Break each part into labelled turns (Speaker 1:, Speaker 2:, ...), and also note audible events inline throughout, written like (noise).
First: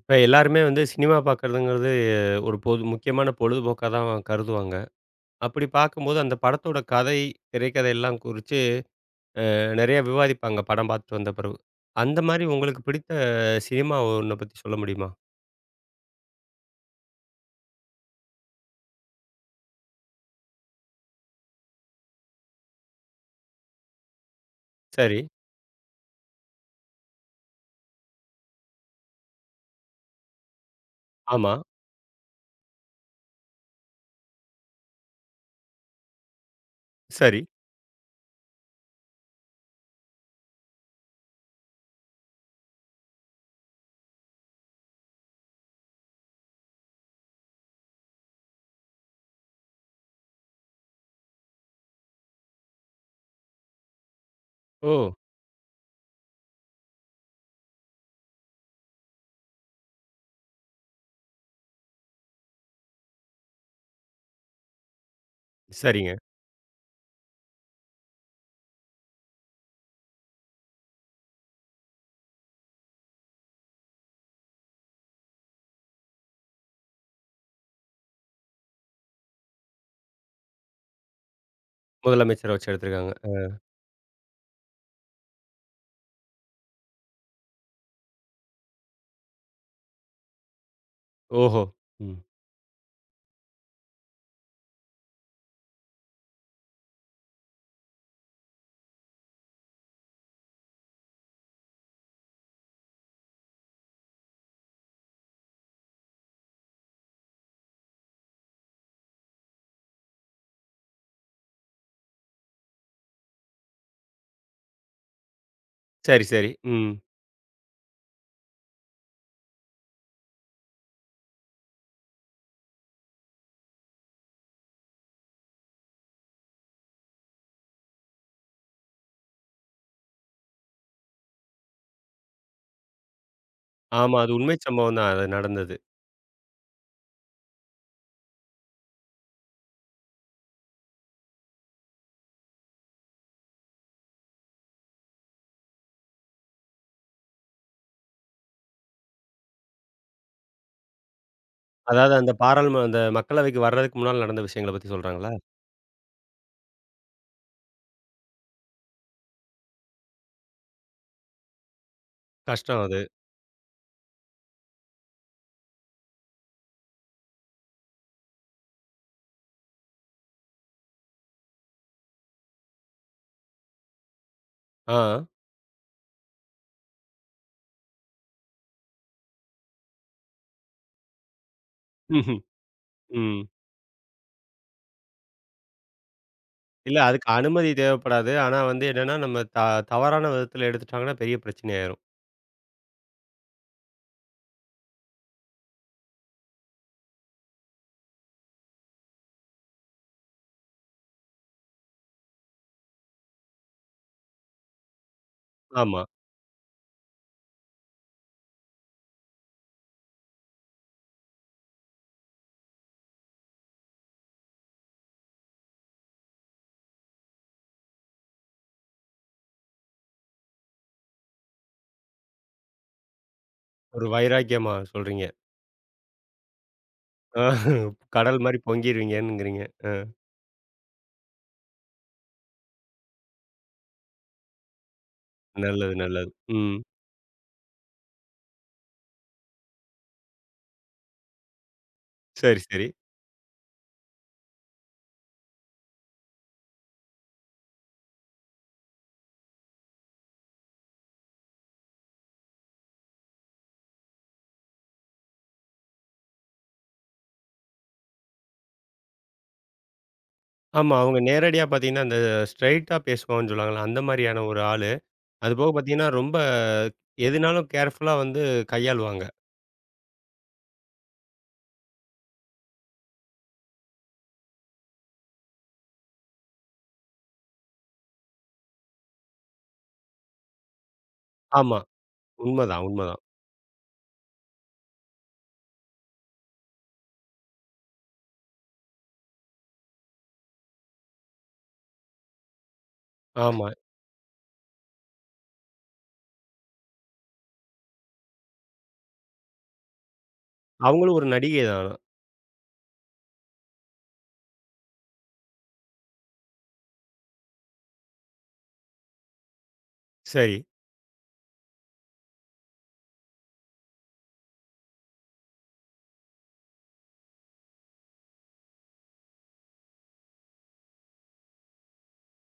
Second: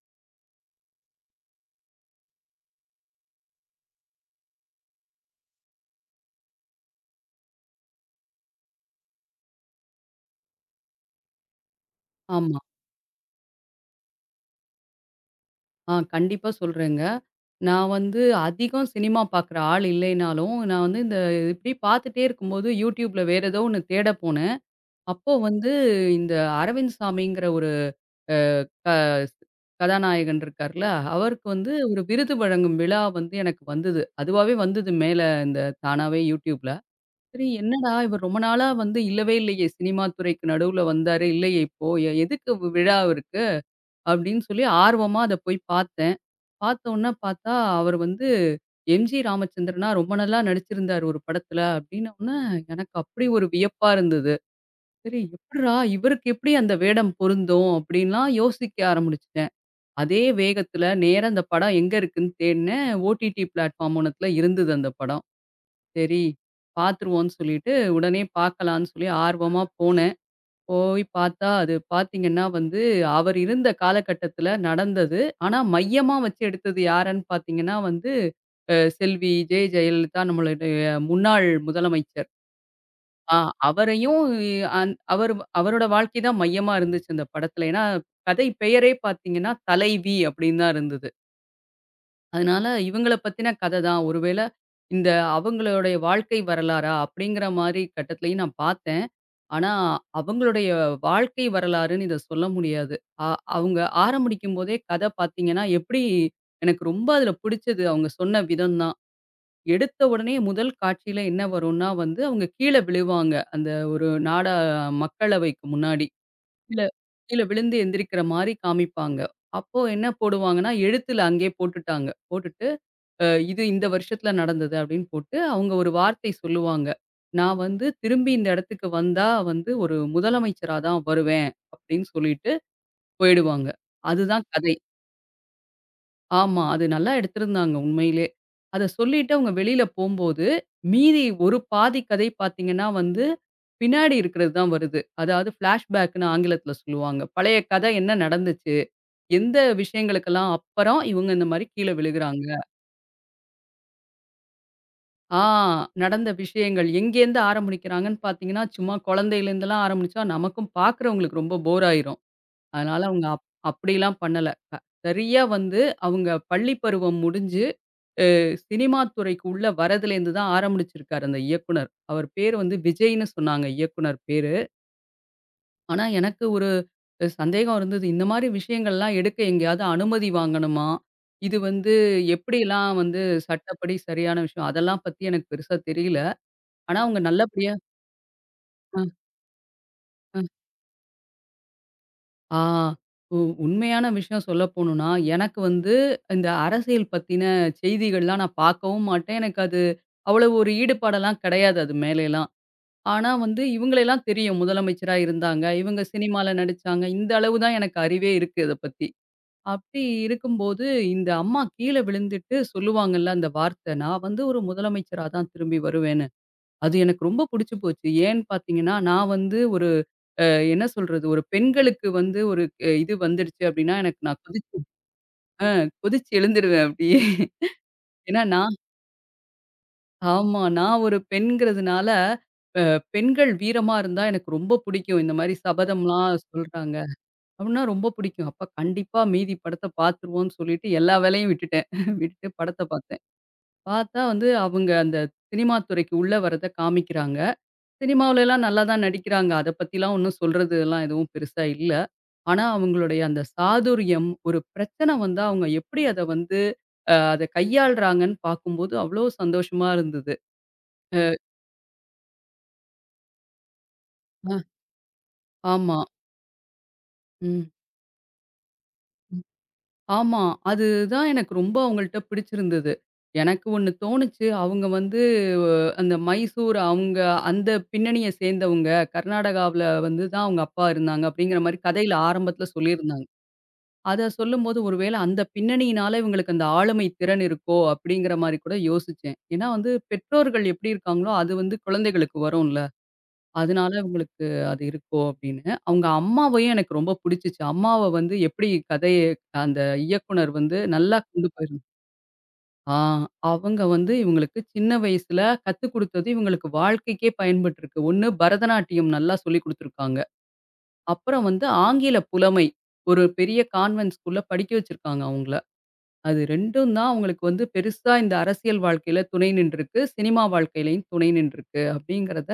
Speaker 1: இப்ப எல்லாருமே வந்து சினிமா பார்க்கறதுங்கிறது ஒரு பொது முக்கியமான பொழுதுபோக்கா தான் கருதுவாங்க. அப்படி பார்க்கும்போது அந்த படத்தோட கதை, திரைக்கதை எல்லாம் குறிச்சு நெறைய விவாதிப்பாங்க படம் பார்த்துட்டு வந்த பிறகு. அந்த மாரி
Speaker 2: ஆமா.
Speaker 1: உங்களுக்கு பிடித்த சினிமா ஒண்ண பத்தி சொல்ல முடியுமா?
Speaker 2: கண்டிப்பா சொல்றேங்க. நான் வந்து அதிகம் சினிமா பார்க்குற ஆள் இல்லைனாலும், நான் வந்து இப்படி பார்த்துட்டே இருக்கும்போது, YouTubeல வேற ஏதோ ஒண்ணு தேட போனேன்.
Speaker 1: சரி.
Speaker 2: அப்போ வந்து இந்த அரவிந்த் சாமிங்கிற ஒரு அ க கதாநாயகன் இருக்கார்ல, அவருக்கு
Speaker 1: ஆமா.
Speaker 2: வந்து ஒரு விருது வழங்கும் விழா வந்து எனக்கு வந்தது. அதுவாவே வந்தது மேல இந்த தானாவே YouTubeல.
Speaker 1: சரி.
Speaker 2: சரி என்னடா இவர் ரொம்ப நாளா வந்து இல்லவே இல்லையே, சினிமா துறைக்கு நடுவுல வந்தாரு, இல்லையே இப்போ. எதுக்கு விழா இருக்கு? அப்படின்னு சொல்லி ஆர்வமா அத போய் பார்த்தேன். பார்த்தோன்ன பார்த்தா, அவர் வந்து எம்ஜி ராமச்சந்திரனா ரொம்ப நல்லா நடிச்சிருந்தாரு ஒரு படத்துல அப்டின்னோன, எனக்கு அப்படி ஒரு வியப்பா இருந்தது.
Speaker 1: ஓ!
Speaker 2: சரி எப்புட்றா இவருக்கு எப்படி அந்த வேடம் பொருந்தும்? அப்படின்லாம் யோசிக்க ஆரம்பிச்சுட்டேன். அதே வேகத்துல நேரா அந்த படம் எங்க இருக்குன்னு தேடுனேன். ஓடிடி பிளாட்ஃபார்ம் ஒன்னத்துல இருந்தது அந்த படம்.
Speaker 1: சரிங்க.
Speaker 2: சரி பார்த்துருவோம்னு சொல்லிட்டு, உடனே பார்க்கலான்னு சொல்லி ஆர்வமா போனேன். போய் பார்த்தா, அது பார்த்தீங்கன்னா வந்து, அவர் இருந்த காலகட்டத்தில நடந்தது. ஆனா மையமா வச்சு எடுத்தது யாருன்னு பார்த்தீங்கன்னா வந்து, செல்வி, ஜெ. ஜெயலலிதா நம்மளுடைய முன்னாள் முதலமைச்சர்.
Speaker 1: முதலமைச்சர வச்சு எடுத்திருக்காங்க.
Speaker 2: ஆ
Speaker 1: அ.
Speaker 2: அவரையும் அந் அவர் அவரோட வாழ்க்கை தான் மையமா இருந்துச்சு அந்த படத்தில. ஏன்னா, கதை பெயரே பார்த்தீங்கன்னா, தலைவி அப்படின்னு தான் இருந்தது.
Speaker 1: ஓஹோ! ம்.
Speaker 2: அதனால இவங்கள பத்தின கதை தான். ஒருவேளை இந்த அவங்களுடைய வாழ்க்கை வரலாறா? அப்படிங்கிற மாரி கட்டத்திலயும் நான் பார்த்தேன். ஆனா, அவங்களுடைய வாழ்க்கை வரலாறுன்னு இத சொல்ல முடியாது. அ அவங்க ஆரம்பிக்கும்போதே கதை பார்த்தீங்கன்னா, எப்படி எனக்கு ரொம்ப அதில பிடிச்சது அவங்க சொன்ன விதம் தான். எடுத்த உடனே முதல் காட்சியில என்ன வரும்னா வந்து, அவங்க கீழ விழுவாங்க. அந்த ஒரு நாடா மக்களவைக்கு முன்னாடி.
Speaker 1: சரி, சரி.
Speaker 2: கீழ
Speaker 1: ம்.
Speaker 2: கீழ விழுந்து எந்திரிக்கிற மாரி காமிப்பாங்க. அப்போ என்ன போடுவாங்கன்னா, எழுத்துல அங்கேயே போட்டுட்டாங்க. போட்டுட்டு அ இது இந்த வருஷத்துல நடந்தது அப்படின்னு போட்டு, அவங்க ஒரு வார்த்தை சொல்லுவாங்க. நான் வந்து திரும்பி இந்த இடத்துக்கு வந்தா வந்து ஒரு முதலமைச்சரா தான் வருவேன் அப்படின்னு சொல்லிட்டு போயிடுவாங்க.
Speaker 1: ஆமா. அது
Speaker 2: அதுதான்
Speaker 1: உண்மை
Speaker 2: கதை.
Speaker 1: சம்பவம் தான் அது நடந்தது.
Speaker 2: ஆமா. அது நல்லா எடுத்திருந்தாங்க உண்மையிலே. அத சொல்லிட்டு அவங்க வெளியில போம்போது, மீதி ஒரு பாதி கதை பார்த்தீங்கன்னா வந்து, பின்னாடி இருக்கிறது தான் வருது. அதாவது ஃபிளாஷ்பேக்குன்னு ஆங்கிலத்துல சொல்லுவாங்க. பழைய கதை என்ன நடந்துச்சு? எந்த விஷயங்களுக்கெல்லாம் அப்புறம் இவங்க இந்த மாரி கீழ
Speaker 1: அதாவது அந்த
Speaker 2: விழுகுறாங்க.
Speaker 1: பாராளும அந்த மக்களவைக்கு வர்றதுக்கு முன்னால நடந்த விஷயங்கள பத்தி சொல்றாங்களா?
Speaker 2: ஆ நடந்த விஷயங்கள் எங்கேருந்து ஆரம்பிக்கிறாங்கன்னு பார்த்தீங்கன்னா, சும்மா குழந்தையிலேருந்துலாம் ஆரம்பிச்சா, நமக்கும் பார்க்குறவங்களுக்கு ரொம்ப போர் ஆயிரும்.
Speaker 1: கஷ்டம் அது.
Speaker 2: அதனால அவங்க அப்படிலாம் பண்ணல. அ சரியா வந்து அவங்க பள்ளி பருவம் முடிஞ்சு, சினிமா துறைக்கு உள்ள வரதுலேருந்து தான் ஆரம்பிச்சிருக்காரு அந்த இயக்குனர். அவர் பேரு வந்து விஜய்ன்னு சொன்னாங்க இயக்குனர் பேரு.
Speaker 1: ஆ.
Speaker 2: ஆனா எனக்கு ஒரு சந்தேகம் இருந்தது. இந்த மாரி விஷயங்கள்லாம் எடுக்க எங்கேயாவது அனுமதி வாங்கணுமா? இது வந்து
Speaker 1: ம்ஹ்ம்.
Speaker 2: எப்படிலாம் வந்து
Speaker 1: ம்.
Speaker 2: சட்டப்படி சரியான விஷயம்? அதெல்லாம் பத்தி எனக்கு பெருசா தெரியல.
Speaker 1: இல்ல
Speaker 2: ஆனா அவங்க
Speaker 1: அதுக்கு அனுமதி
Speaker 2: நல்லபடியா
Speaker 1: தேவைப்படாது. ஆனா வந்து
Speaker 2: அ,
Speaker 1: என்னன்னா, நம்ம தவறான
Speaker 2: அ.
Speaker 1: விதத்துல எடுத்துட்டாங்கன்னா பெரிய பிரச்சனையாயிரும்.
Speaker 2: ஆ உ உண்மையான விஷயம் சொல்ல போணும்னா, எனக்கு வந்து இந்த அரசியல் பத்தின செய்திகள்லாம் நான் பார்க்கவும் மாட்டேன். எனக்கு அது அவ்வளவு ஒரு ஈடுபாடெல்லாம் கிடையாது அது மேலேலாம். ஆனா வந்து இவங்களையெல்லாம் தெரியும். முதலமைச்சரா இருந்தாங்க,
Speaker 1: ஆமா.
Speaker 2: இவங்க சினிமால நடிச்சாங்க. இந்த அளவு தான் எனக்கு அறிவே இருக்கு இத பத்தி. அப்படி இருக்கும்போது இந்த அம்மா கீழ விழுந்துட்டு சொல்லுவாங்கல்ல அந்த வார்த்தை, "நான் வந்து ஒரு முதலமைச்சரா தான் திரும்பி வருவேன்னு." அது எனக்கு ரொம்ப புடிச்சு போச்சு. ஏன்னு பார்த்தீங்கன்னா, நான் வந்து ஒரு அ என்ன சொல்றது? ஒரு பெண்களுக்கு வந்து ஒரு இது வந்துடுச்சு அப்டின்னா,
Speaker 1: ஒரு
Speaker 2: எனக்கு நான்
Speaker 1: வைராக்கியமா
Speaker 2: கொதிச்சு
Speaker 1: சொல்றீங்க.
Speaker 2: கொதிச்சு எழுந்துருவேன் அப்டியே.
Speaker 1: அ கடல்
Speaker 2: ஏன்னா
Speaker 1: மாரி பொங்கிருவீங்கன்னுங்கிறீங்க. அ
Speaker 2: ஆமா. நான் ஒரு பெண்ங்கிறதுனால, அ பெண்கள் வீரமா இருந்தா எனக்கு ரொம்ப புடிக்கும். இந்த மாரி
Speaker 1: நல்லது, நல்லது.
Speaker 2: சபதம்லாம்
Speaker 1: ம்.
Speaker 2: சொல்றாங்க. அப்டின்னா ரொம்ப புடிக்கும். அப்ப கண்டிப்பா மீதி படத்த பார்த்துருவோம்னு சொல்லிட்டு எல்லா வேலையும் விட்டுட்டேன். (laughs) விட்டுட்டு
Speaker 1: சரி,
Speaker 2: படத்த
Speaker 1: சரி.
Speaker 2: பார்த்தேன். பார்த்தா வந்து அவங்க அந்த சினிமா துறைக்கு உள்ள வர்றத காமிக்கிறாங்க. சினிமாவுலலாம் நல்லா தான் நடிக்கிறாங்க. அத பத்திலாம் ஒண்ணும் சொல்றதுலாம் எதுவும் பெருசா இல்ல. ஆனா, அவங்களுடைய அந்த சாதுரியம், ஒரு பிரச்சனை வந்தா அவங்க எப்படி அத வந்து அத கையாள்றாங்கன்னு பார்க்கும்போது அவ்ளோ சந்தோஷமா இருந்தது.
Speaker 1: ஆமா. அவங்க நேரடியா பாத்தீங்கன்னா, அந்த ஸ்ட்ரெயிட்டா பேசுவாங்கன்னு சொல்லுவாங்கல்ல, அந்த மாரியான
Speaker 2: ஆ.
Speaker 1: ஒரு ஆளு. அதுபோக
Speaker 2: ஆமா.
Speaker 1: பாத்தீங்கன்னா, ரொம்ப எதுனாலும்
Speaker 2: ம்.
Speaker 1: கேர்ஃபுல்லா வந்து கையாளுவாங்க.
Speaker 2: ம். ஆமா. அதுதான் எனக்கு ரொம்ப அவங்கள்ட்ட பிடிச்சிருந்தது. எனக்கு ஒண்ணு தோணுச்சு. அவங்க வந்து அந்த மைசூர் அவங்க அந்த பின்னணிய சேர்ந்தவங்க. கர்நாடகாவுல வந்து தான் அவங்க அப்பா இருந்தாங்க அப்படிங்கிற
Speaker 1: ஆமா.
Speaker 2: மாரி கதையில ஆரம்பத்துல
Speaker 1: உண்மதான், உண்மதான்.
Speaker 2: சொல்லியிருந்தாங்க. அத சொல்லும்போது, ஒருவேளை அந்த பின்னணியினால இவங்களுக்கு அந்த ஆளுமை திறன் இருக்கோ! அப்படிங்கிற மாரி கூட யோசிச்சேன். ஏன்னா வந்து பெற்றோர்கள் எப்படி இருக்காங்களோ, அது வந்து குழந்தைகளுக்கு வரும்ல.
Speaker 1: ஆமா.
Speaker 2: அதனால இவங்களுக்கு அது இருக்கோ அப்படின்னு. அவங்க அம்மாவையும் எனக்கு ரொம்ப புடிச்சுச்சு. அம்மாவ வந்து எப்படி கதைய அந்த இயக்குனர் வந்து
Speaker 1: அவங்களும்
Speaker 2: நல்லா
Speaker 1: ஒரு
Speaker 2: கொண்டு
Speaker 1: நடிகை
Speaker 2: போயிருந்.
Speaker 1: தான்.
Speaker 2: ஆ அவங்க வந்து இவங்களுக்கு சின்ன வயசுல கத்துக் குடுத்தது இவங்களுக்கு வாழ்க்கைக்கே பயன்பட்டுருக்கு. ஒண்ணு பரதநாட்டியம் நல்லா சொல்லிக் குடுத்துருக்காங்க.
Speaker 1: சரி.
Speaker 2: அப்புறம் வந்து ஆங்கில புலமை. ஒரு பெரிய கான்வென்ட் ஸ்கூல்ல படிக்க வச்சிருக்காங்க அவங்கள. அது 2ம் தான் அவங்களுக்கு வந்து பெருசா இந்த அரசியல் வாழ்க்கையில துணை நின்றுருக்கு. சினிமா வாழ்க்கையிலயும் துணை நின்றுருக்கு அப்படிங்கிறத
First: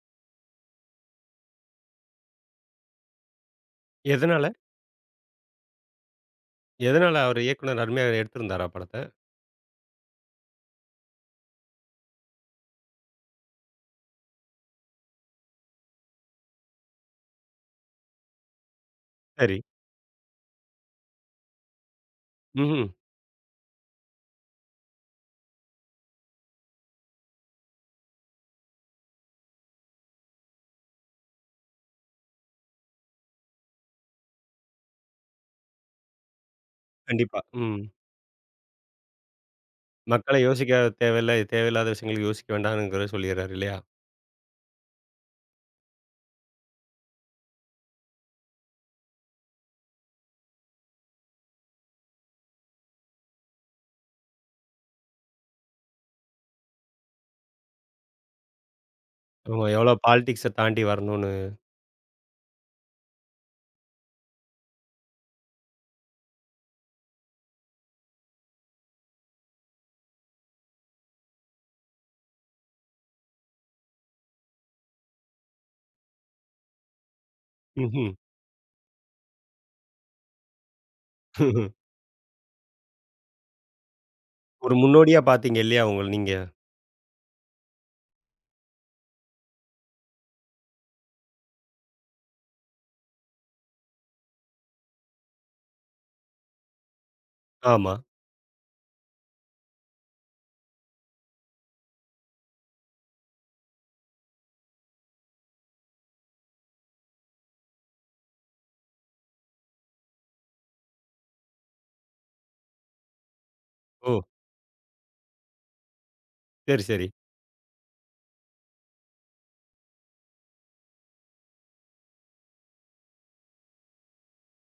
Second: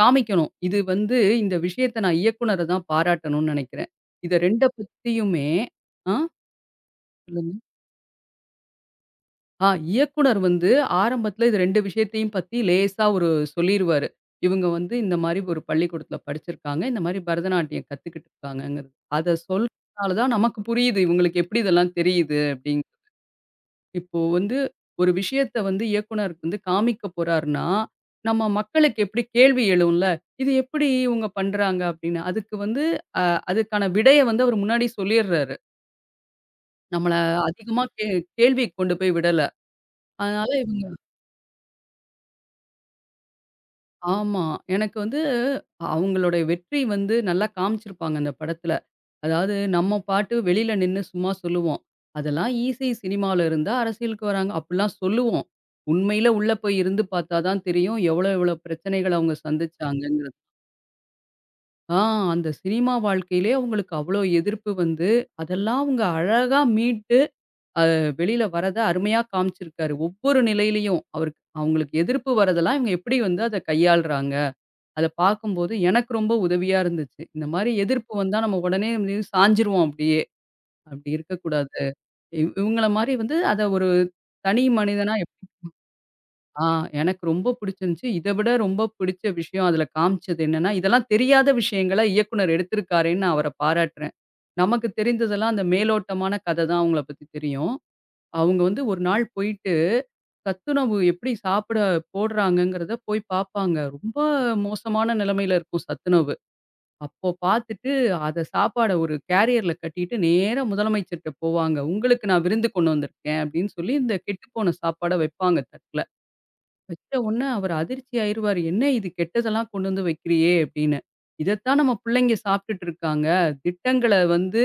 Speaker 2: காமிக்கணும். இது வந்து இந்த விஷயத்த நான் இயக்குனர தான் பாராட்டணும்னு நெனைக்கிறேன். இத
Speaker 1: எதனால?
Speaker 2: 2 பத்தியுமே ஆ.
Speaker 1: எதனால அவரு
Speaker 2: சொல்லுங்க.
Speaker 1: இயக்குனர் அருமையா எடுத்திருந்தாரா படத்த?
Speaker 2: ஆ இயக்குனர் வந்து ஆரம்பத்துல இது 2 விஷயத்தையும் பத்தி லேசா ஒரு சொல்லிருவாரு. இவங்க வந்து இந்த மாரி ஒரு பள்ளிக்கூடத்துல படிச்சிருக்காங்க. இந்த மாரி பரதநாட்டியம் கத்துக்கிட்டு இருக்காங்கங்கிறது. அத
Speaker 1: சரி.
Speaker 2: சொல்றனால தான் நமக்கு புரியுது. இவங்களுக்கு எப்படி இதெல்லாம் தெரியுது
Speaker 1: ம்ஹ்ம்.
Speaker 2: அப்படிங்கிறது. இப்போ வந்து ஒரு விஷயத்த வந்து இயக்குனர் வந்து காமிக்க போறாருன்னா, நம்ம மக்களுக்கு எப்படி கேள்வி எழும்ல. "இது எப்படி இவங்க பண்றாங்க?" அப்படின்னு. அதுக்கு வந்து அ அதுக்கான விடைய வந்து அவரு முன்னாடி சொல்லிர்றாரு. நம்மள
Speaker 1: கண்டிப்பா. ம்.
Speaker 2: அதிகமா கேள்விக்கு கொண்டு போய் விடல.
Speaker 1: மக்கள
Speaker 2: அதனால
Speaker 1: யோசிக்க தேவையில்ல. தேவையில்லாத விஷயங்களுக்கு யோசிக்க வேண்டாம்ங்கிற சொல்லிறாரு இல்லையா?
Speaker 2: ஆமா. எனக்கு வந்து அவங்களுடைய வெற்றி வந்து நல்லா காமிச்சிருப்பாங்க அந்த படத்துல. அதாவது நம்ம பாட்டு வெளியில நின்னு சும்மா சொல்லுவோம். அதெல்லாம் ஈஸி சினிமால இருந்தா அரசியலுக்கு வராங்க. அப்படிலாம் சொல்லுவோம். உண்மையில உள்ள போய் இருந்து பார்த்தா தான் தெரியும் எவ்வளோ எவ்வளோ பிரச்சனைகள அவங்க
Speaker 1: ஆமா எவ்வளோ
Speaker 2: சந்திச்சாங்கங்கிறது.
Speaker 1: பாலிடிக்ஸ தாண்டி வரணும்னு.
Speaker 2: ஆ அந்த சினிமா வாழ்க்கையிலே அவங்களுக்கு அவ்வளோ எதிர்ப்பு வந்து, அதெல்லாம் அவங்க அழகா மீட்டு அ வெளியில வரத அருமையா காமிச்சிருக்காரு. ஒவ்வொரு நிலையிலயும் அவருக்கு அவங்களுக்கு எதிர்ப்பு வரதெல்லாம் இவங்க எப்படி வந்து அத கையாளுறாங்க. அத பார்க்கும்போது எனக்கு ரொம்ப உதவியா இருந்துச்சு. இந்த மாரி
Speaker 1: ம்ஹ்ம்.
Speaker 2: எதிர்ப்பு வந்தா நம்ம உடனே வந்து சாஞ்சிருவோம் அப்படியே. அப்படி இருக்கக்கூடாது. இவங்கள மாரி வந்து அத ஒரு தனி
Speaker 1: ஒரு
Speaker 2: மனிதனா
Speaker 1: முன்னோடியா
Speaker 2: எப்
Speaker 1: பார்த்தீங்க இல்லையா உங்கள நீங்க?
Speaker 2: ஆ எனக்கு ரொம்ப பிடிச்சிருந்துச்சு. இத விட ரொம்ப பிடிச்ச விஷயம் அதுல காமிச்சது என்னன்னா, இதெல்லாம் தெரியாத விஷயங்கள இயக்குனர் எடுத்திருக்காரேன்னு நான் அவர பாராட்டுறேன். நமக்கு தெரிந்ததெல்லாம் அந்த மேலோட்டமான கத தான் அவங்கள பத்தி தெரியும்.
Speaker 1: ஆமா.
Speaker 2: அவங்க வந்து ஒரு நாள் போயிட்டு சத்துணவு எப்படி சாப்பிட போடுறாங்கங்கிறத போய் பார்ப்பாங்க. ரொம்ப மோசமான நிலைமையில இருக்கும் சத்துணவு. அப்போ பார்த்துட்டு, அத சாப்பாட ஒரு கேரியர்ல கட்டிட்டு நேரா முதலமைச்சர்ட்ட போவாங்க. "உங்களுக்கு நான் விருந்து கொண்டு வந்திருக்கேன்" அப்படின்னு சொல்லி இந்த
Speaker 1: ஓ!
Speaker 2: கெட்டுப்போன சாப்பாட வைப்பாங்க தட்ல.
Speaker 1: சரி, சரி.
Speaker 2: வச்ச உடனே அவர் அதிர்ச்சி ஆயிருவாரு. "என்ன இது கெட்டதெல்லாம் கொண்டு வந்து வைக்கிறியே" அப்படின்னு. "இதத்தான் நம்ம பிள்ளைங்க சாப்பிட்டுட்டு இருக்காங்க. திட்டங்கள வந்து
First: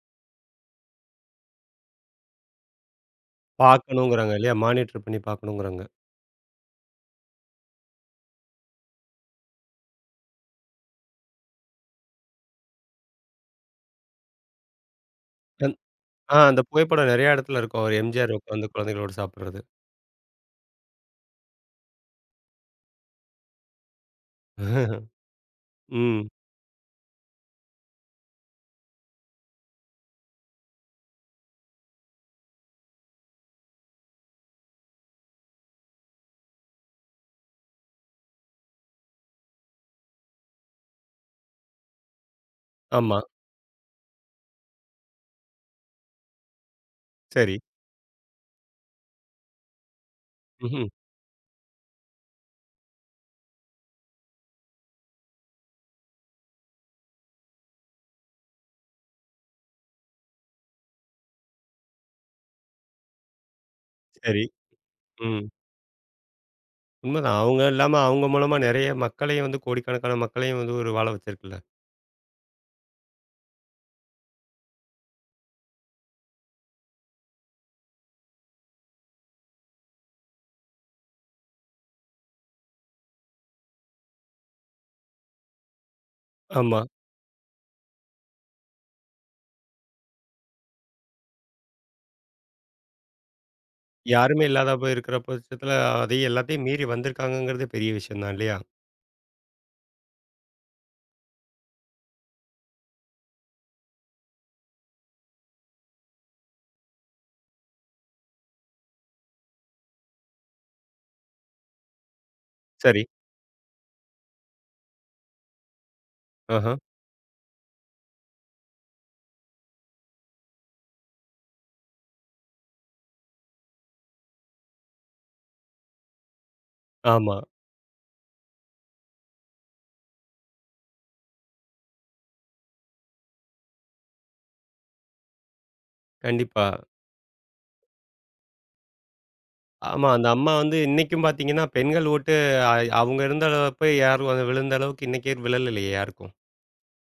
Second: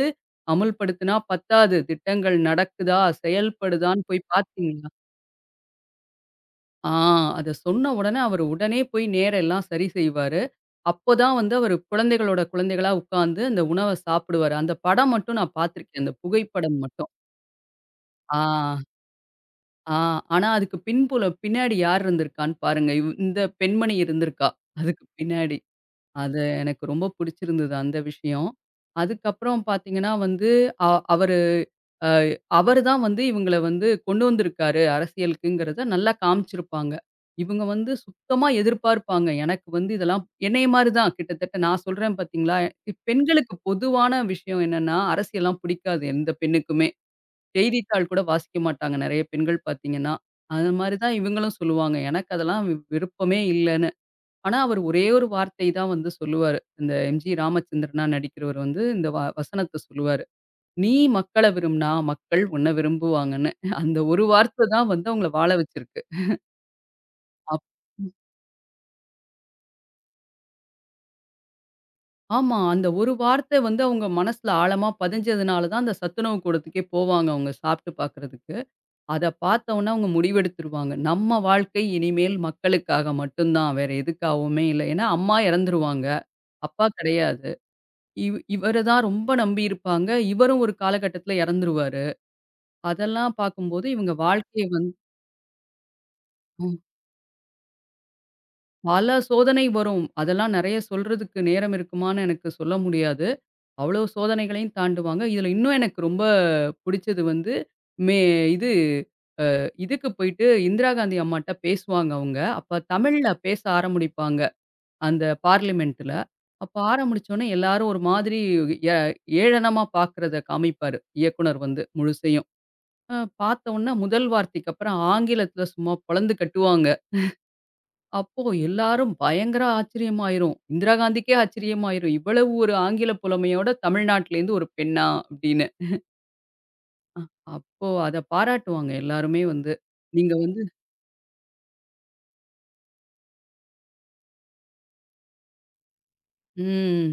Speaker 2: அமல்படுத்தினா பத்தாது. திட்டங்கள் நடக்குதா, செயல்படுதான்னு போய்
Speaker 1: பார்க்கணுங்கிறாங்க இல்லையா?
Speaker 2: பார்த்தீங்களா?"
Speaker 1: மானிட்டர் பண்ணி பார்க்கணுங்கிறாங்க.
Speaker 2: ஆ அத சொன்ன உடனே அவர் உடனே போய் நேர எல்லாம் சரி செய்வாரு. அப்போதான் வந்து அவரு குழந்தைகளோட குழந்தைகளா உட்கார்ந்து அந்த உணவ சாப்பிடுவாரு. அந்த படம் மட்டும் நான்
Speaker 1: அந்
Speaker 2: பார்த்துருக்கேன். அந்த
Speaker 1: ஆ அந்த
Speaker 2: புகைப்படம்
Speaker 1: புகைப்படம்
Speaker 2: மட்டும்.
Speaker 1: நெறைய இடத்துல இருக்கும். அவர் எம்ஜிஆர்
Speaker 2: ஆ,
Speaker 1: உட்காந்து குழந்தைகளோட சாப்பிடுறது.
Speaker 2: ஆ. ஆனா அதுக்கு பின்புலம் பின்னாடி யார் இருந்திருக்கான்னு பாருங்க. இந்த பெண்மணி இருந்திருக்கா. அதுக்கு பின்னாடி.
Speaker 1: ம்.
Speaker 2: அது எனக்கு ரொம்ப புடிச்சிருந்தது அந்த விஷயம். அதுக்கப்புறம் பார்த்தீங்கன்னா வந்து, அ அவ அ அவரு தான் வந்து இவங்கள வந்து கொண்டு வந்திருக்காரு அரசியலுக்குங்கிறத நல்லா காமிச்சிருப்பாங்க. இவங்க வந்து சுத்தமா எதிர்பார்ப்பாங்க. எனக்கு வந்து இதெல்லாம் என்னைய மாரி தான் கிட்டத்தட்ட நான் சொல்றேன் பார்த்தீங்களா,
Speaker 1: ஆமா.
Speaker 2: பெண்களுக்கு பொதுவான விஷயம் என்னன்னா, அரசியல்லாம் பிடிக்காது எந்த பெண்ணுக்குமே.
Speaker 1: சரி.
Speaker 2: செய்தித்தாள் கூட வாசிக்க மாட்டாங்க நெறைய பெண்கள் பார்த்தீங்கன்னா. அது
Speaker 1: ம்ஹ்ம்.
Speaker 2: மாரி தான் இவங்களும் சொல்லுவாங்க. எனக்கு அதெல்லாம் விருப்பமே இல்லன்னு. ஆனா அவரு ஒரே ஒரு வார்த்தை தான் வந்து சொல்லுவாரு. இந்த எம்.ஜி. ராமச்சந்திரனா நடிக்கிறவரு வந்து இந்த வசனத்த சொல்லுவாரு. நீ மக்கள விரும்பினா, மக்கள் உன்ன விரும்புவாங்கன்னு. அந்த ஒரு
Speaker 1: சரி.
Speaker 2: வார்த்தை தான் வந்து அவங்கள
Speaker 1: ம்.
Speaker 2: வாழ வச்சிருக்கு.
Speaker 1: உண்மதான். அவங்க
Speaker 2: அப்
Speaker 1: இல்லாம அவங்க மூலமா நெறைய மக்களையும் வந்து கோடிக்கணக்கான மக்களையும் வந்து ஒரு வாழ வச்சிருக்குல்ல.
Speaker 2: ஆமா. அந்த ஒரு வார்த்தை வந்து அவங்க மனசுல ஆழமா பதிஞ்சதுனால தான் அந்த சத்துணவு கூடத்துக்கே போவாங்க அவங்க சாப்பிட்டு பார்க்கறதுக்கு. அத பார்த்தோனே அவங்க முடிவெடுத்துருவாங்க. நம்ம வாழ்க்கை இனிமேல் மக்களுக்காக மட்டும் தான். வேற எதுக்காகவுமே இல்ல. ஏன்னா அம்மா இறந்துருவாங்க.
Speaker 1: ஆமா.
Speaker 2: அப்பா கிடையாது. இவர தான் ரொம்ப நம்பியிருப்பாங்க. இவரும் ஒரு காலகட்டத்தில இறந்துருவாரு. அதெல்லாம் பார்க்கும்போது இவங்க
Speaker 1: யாருமே
Speaker 2: வாழ்க்கைய
Speaker 1: இல்லாத போய் இருக்கிற பட்சத்தில, அதையும் எல்லாத்தையும்
Speaker 2: வந்து
Speaker 1: மீறி வந்திருக்காங்கங்கிறது பெரிய விஷயம் தான் இல்லையா?
Speaker 2: பல சோதனை வரும். அதெல்லாம் நெறைய சொல்றதுக்கு நேரம் இருக்குமான்னு எனக்கு சொல்ல முடியாது. அவ்வளோ சோதனைகளையும் தாண்டுவாங்க. இதுல இன்னும் எனக்கு ரொம்ப புடிச்சது வந்து, மே இது இதுக்கு போயிட்டு இந்திரா காந்தி அம்மாட்ட பேசுவாங்க அவங்க. அப்ப
Speaker 1: சரி.
Speaker 2: தமிழ்ல பேச ஆரம்பிப்பாங்க, அந்த பார்லிமென்ட்ல.
Speaker 1: ஆஹா.
Speaker 2: அப்ப ஆரம்பிச்சோனே எல்லாரும் ஒரு மாதிரி எ ஏளனமா பார்க்குறத காமிப்பாரு, இயக்குனர் வந்து முழுசையும். அ பார்த்தோன்ன முதல் வார்த்தைக்கு அப்புறம் ஆங்கிலத்துல சும்மா பொளந்து கட்டுவாங்க.
Speaker 1: ஆமா.
Speaker 2: அப்போ எல்லாரும் பயங்கர ஆச்சரியமாயிரும். இந்திரா காந்திக்கே ஆச்சரியமாயிரும். இவ்வளவு ஒரு ஆங்கில புலமையோட தமிழ்நாட்டிலேருந்து ஒரு பெண்ணா அப்படின்னு.
Speaker 1: கண்டிப்பா.
Speaker 2: அ அப்போ அத பாராட்டுவாங்க எல்லாருமே வந்து.
Speaker 1: ஆமா. அந்த
Speaker 2: நீங்க
Speaker 1: அம்மா
Speaker 2: வந்து.
Speaker 1: வந்து இன்னைக்கும் பார்த்தீங்கன்னா, பெண்கள் ஓட்டு அ அவங்க இருந்த அளவுக்கு யாரும் வந்து விழுந்த அளவுக்கு இன்னைக்கு விழலலையே யாருக்கும்.
Speaker 2: ம்.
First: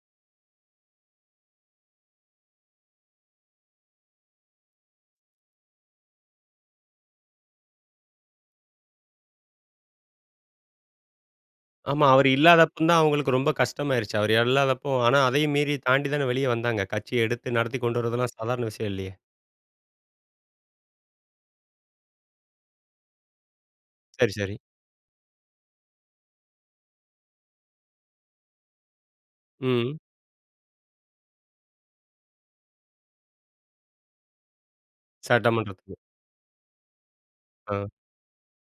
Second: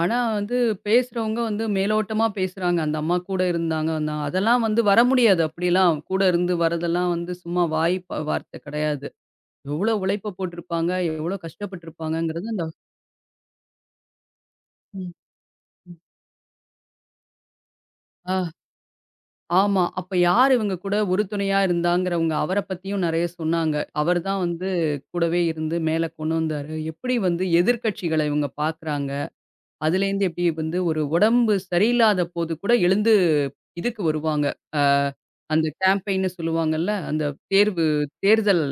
Speaker 2: ஆனா வந்து பேசுறவங்க வந்து மேலோட்டமா பேசுறாங்க. அந்த அம்மா கூட இருந்தாங்க, வந்தாங்க. அதெல்லாம் வந்து வர முடியாது அப்படிலாம். கூட இருந்து வரதெல்லாம் வந்து சும்மா வாய் வார்த்தை கிடையாது. எவ்வளோ உழைப்ப போட்டிருப்பாங்க, எவ்வளோ
Speaker 1: ஆமா. அவர்
Speaker 2: கஷ்டப்பட்டுருப்பாங்கங்கிறது அந்த.
Speaker 1: இல்லாதப்ப தான் அவங்களுக்கு ரொம்ப கஷ்டமாயிருச்சு. அவர் இல்லாதப்போ
Speaker 2: ம்.
Speaker 1: ஆனா அதையும் மீறி தாண்டி தானே வெளிய வந்தாங்க. கட்சிய எடுத்து நடத்தி கொண்டு வரதெல்லாம்
Speaker 2: ஆ.
Speaker 1: சாதாரண விஷயம் இல்லையே!
Speaker 2: ஆமா. அப்ப யார் இவங்க கூட உறுதுணையா இருந்தாங்கிறவங்க, அவர பத்தியும் நெறைய சொன்னாங்க. அவர்
Speaker 1: சரி,
Speaker 2: தான்
Speaker 1: சரி.
Speaker 2: வந்து கூடவே இருந்து மேல கொண்டு வந்தாரு. எப்படி வந்து எதிர்க்கட்சிகள இவங்க பார்க்குறாங்க.
Speaker 1: ம்.
Speaker 2: அதுலேருந்து எப்படி வந்து ஒரு உடம்பு சரியில்லாத போது கூட எழுந்து இதுக்கு வருவாங்க. அ அந்த
Speaker 1: சட்டமன்றத்துக்கு.
Speaker 2: கேம்பெயின்னு சொல்லுவாங்கல்ல. அந்த
Speaker 1: ஆ.
Speaker 2: தேர்வு தேர்தல்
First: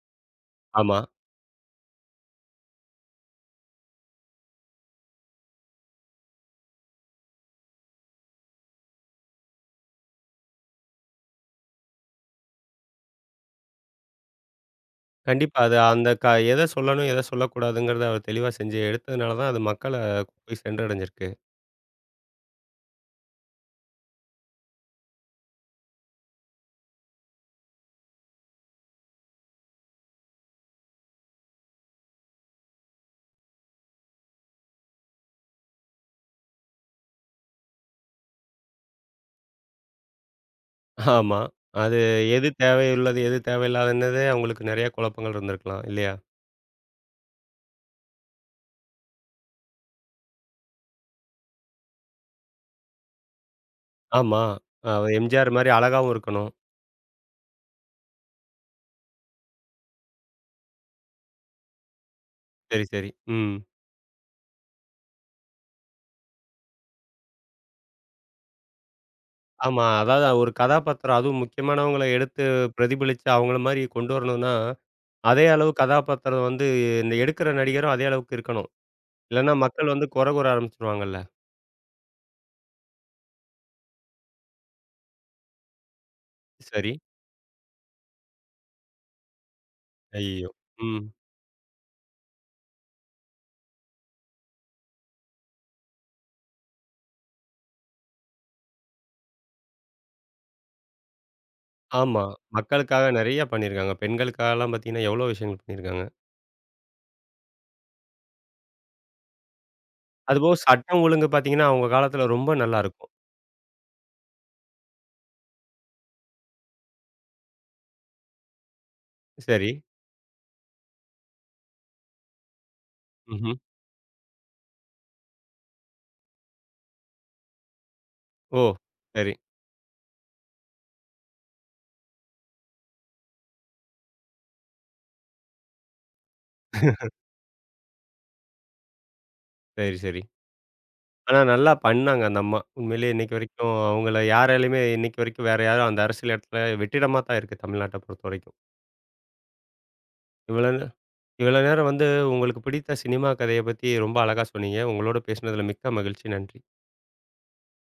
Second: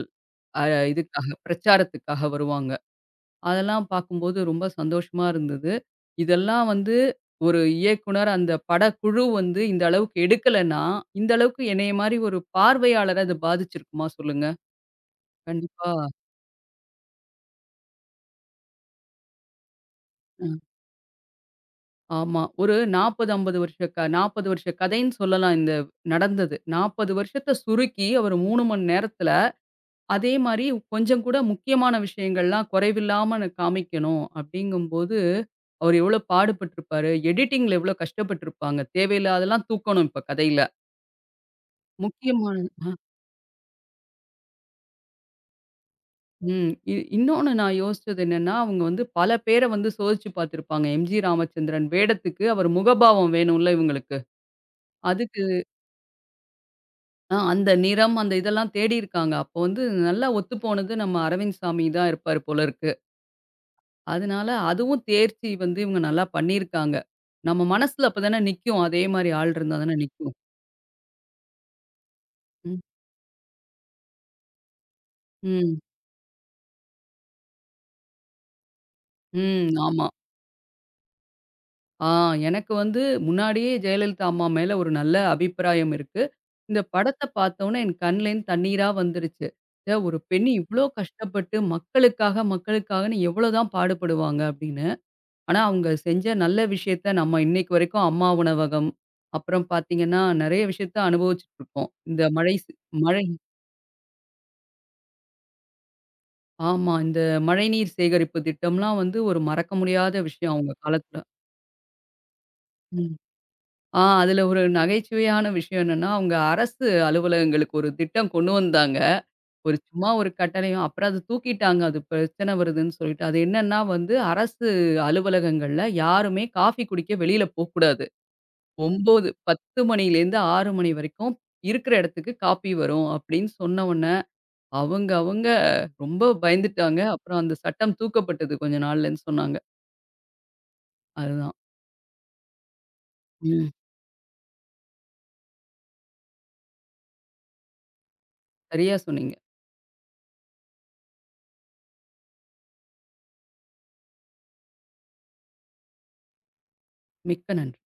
Speaker 2: அ
Speaker 1: ஆமா.
Speaker 2: இதுக்காக பிரச்சாரத்துக்காக வருவாங்க. அதெல்லாம் பார்க்கும்போது ரொம்ப சந்தோஷமா இருந்தது. இதெல்லாம் வந்து ஒரு இயக்குனர், அந்த படக்குழு வந்து இந்த அளவுக்கு எடுக்கலன்னா, இந்த அளவுக்கு என்னைய மாரி ஒரு பார்வையாளர அது பாதிச்சிருக்குமா சொல்லுங்க?
Speaker 1: கண்டிப்பா. அது
Speaker 2: கண்டிப்பா.
Speaker 1: அந்த க எத சொல்லணும், எத சொல்லக்கூடாதுங்கிறத அவர் தெளிவா செஞ்சு எடுத்ததுனால தான் அது மக்கள
Speaker 2: அ
Speaker 1: போய் சென்றடைஞ்சிருக்கு.
Speaker 2: ஆமா. ஒரு 40, 50 வருஷ 40 வருஷ கதைன்னு சொல்லலாம் இந்த நடந்தது. 40 வருஷத்த சுருக்கி அவர் 3 மணி நேரத்தில அதே மாரி கொஞ்சம் கூட முக்கியமான விஷயங்கள்லாம் குறைவில்லாம நான் காமிக்கணும் அப்படிங்கும்போது, அவர் எவ்வளோ பாடுபட்டுருப்பாரு. எடிட்டிங்ல எவ்வளோ கஷ்டப்பட்டுருப்பாங்க. தேவையில்லாததெல்லாம் தூக்கணும் இப்ப கதையில.
Speaker 1: ஆமா. அது எது
Speaker 2: முக்கியமான. அ
Speaker 1: தேவையுள்ளது, எது தேவையில்லாதுன்னதே அவங்களுக்கு நெறைய குழப்பங்கள் இருந்திருக்கலாம் இல்லையா?
Speaker 2: ம். இன்னொன்னு நான் யோசிச்சது என்னன்னா, அவங்க வந்து பல பேர வந்து சோதிச்சு பார்த்துருப்பாங்க. எம்ஜி ராமச்சந்திரன் வேடத்துக்கு அவர் முகபாவம் வேணும்ல இவங்களுக்கு.
Speaker 1: ஆமா. அவர்
Speaker 2: அதுக்கு
Speaker 1: எம்ஜிஆர் மாரி அழகாவும் இருக்கணும்.
Speaker 2: அந்த நிறம் அந்த இதெல்லாம் தேடியிருக்காங்க. அப்போ வந்து நல்லா ஒத்து போனது நம்ம அரவிந்த் சாமி தான் இருப்பாரு போல
Speaker 1: சரி,
Speaker 2: இருக்கு.
Speaker 1: சரி. ம்.
Speaker 2: அதனால அதுவும் தேர்ச்சி வந்து இவங்க நல்லா பண்ணியிருக்காங்க. நம்ம மனசுல அப்ப தானே நிக்கும். அதே மாரி ஆள் இருந்தா
Speaker 1: ஆமா.
Speaker 2: தானே
Speaker 1: அதாவது
Speaker 2: நிக்கும்.
Speaker 1: ஒரு கதாபாத்திரம் அதுவும் முக்கியமானவங்கள எடுத்து
Speaker 2: ம்.
Speaker 1: பிரதிபலிச்சு அவங்கள மாரி கொண்டு வரணும்னா, அதே அளவு
Speaker 2: ம்.
Speaker 1: கதாபாத்திரம் வந்து இந்த எடுக்கிற நடிகரும் அதே அளவுக்கு இருக்கணும். இல்லன்னா
Speaker 2: ம்.
Speaker 1: மக்கள் வந்து
Speaker 2: ஆமா.
Speaker 1: குறை கூற ஆரம்பிச்சுருவாங்கல்ல.
Speaker 2: ஆ எனக்கு வந்து முன்னாடியே ஜெயலலிதா அம்மா மேல ஒரு நல்ல அபிப்பிராயம் இருக்கு. இந்த
Speaker 1: சரி.
Speaker 2: படத்த பார்த்தோனே என் கண்லேருந்து தண்ணீரா வந்துருச்சு. "ச்சே! ஒரு பெண்
Speaker 1: ஐய்யயோ!
Speaker 2: இவ்ளோ
Speaker 1: ம்.
Speaker 2: கஷ்டப்பட்டு மக்களுக்காக, மக்களுக்காகன்னு எவ்வளோதான் பாடுபடுவாங்க" அப்படின்னு. ஆனா அவங்க செஞ்ச நல்ல விஷயத்த நம்ம இன்னைக்கு வரைக்கும் அம்மா உணவகம், அப்புறம் பார்த்தீங்கன்னா, நெறைய விஷயத்த அனுபவிச்சுட்டு இருக்கோம். இந்த
Speaker 1: ஆமா.
Speaker 2: மழை சி
Speaker 1: மக்களுக்காக
Speaker 2: மழை
Speaker 1: நெறைய பண்ணியிருக்காங்க. பெண்களுக்காகலாம் பார்த்தீங்கன்னா, எவ்வளோ விஷயங்கள் பண்ணியிருக்காங்க.
Speaker 2: ஆமா. இந்த மழைநீர் சேகரிப்பு திட்டம்லாம் வந்து ஒரு மறக்க முடியாத விஷயம்
Speaker 1: அதுபோக
Speaker 2: அவங்க
Speaker 1: சட்டம்
Speaker 2: காலத்துல.
Speaker 1: ஒழுங்கு பார்த்தீங்கன்னா, அவங்க காலத்தில ரொம்ப நல்லா இருக்கும்.
Speaker 2: ம். அதுல ஒரு நகைச்சுவையான விஷயம் என்னன்னா, அவங்க அரசு அலுவலகங்களுக்கு ஒரு திட்டம் கொண்டு வந்தாங்க.
Speaker 1: சரி.
Speaker 2: ஒரு சும்மா ஒரு கட்டளையும் அப்புறம் அத தூக்கிட்டாங்க. அது பிரச்சனை வருதுன்னு சொல்லிட்டு. அது
Speaker 1: ம்ஹ்ம்.
Speaker 2: என்னன்னா வந்து அரசு அலுவலகங்கள்ல யாருமே காஃபி குடிக்க வெளியில போக்கூடாது.
Speaker 1: ஓ!
Speaker 2: 9
Speaker 1: சரி,
Speaker 2: 10 மணிலேருந்து 6 மணி வரைக்கும் இருக்கிற இடத்துக்கு காப்பி வரும் அப்படின்னு சொன்ன உடனே அவங்க அவங்க ரொம்ப பயந்துட்டாங்க. அப்புறம் அந்த சட்டம் தூக்கப்பட்டது கொஞ்ச நாள்லன்னு சொன்னாங்க.
Speaker 1: சரி, சரி. ஆனா
Speaker 2: அதுதான்.
Speaker 1: நல்லா பண்ணாங்க அந்த அம்மா. உண்மையிலேயே இன்னைக்கு
Speaker 2: ம்.
Speaker 1: வரைக்கும் அவங்கள யாராலயுமே இன்னைக்கு வரைக்கும் வேற யாரும் அந்த அரசியல் இடத்துல வெற்றிடமா தான் இருக்கு தமிழ்நாட்ட பொறுத்தவரைக்கும்.
Speaker 2: சரியா சொன்னீங்க.
Speaker 1: இவ்வளோ நே இவ்வளோ நேரம் வந்து உங்களுக்கு பிடித்த சினிமா கதைய பத்தி ரொம்ப அழகா சொன்னீங்க. உங்களோட பேசினதில மிக்க மகிழ்ச்சி. நன்றி.
Speaker 2: மிக்க நன்றி.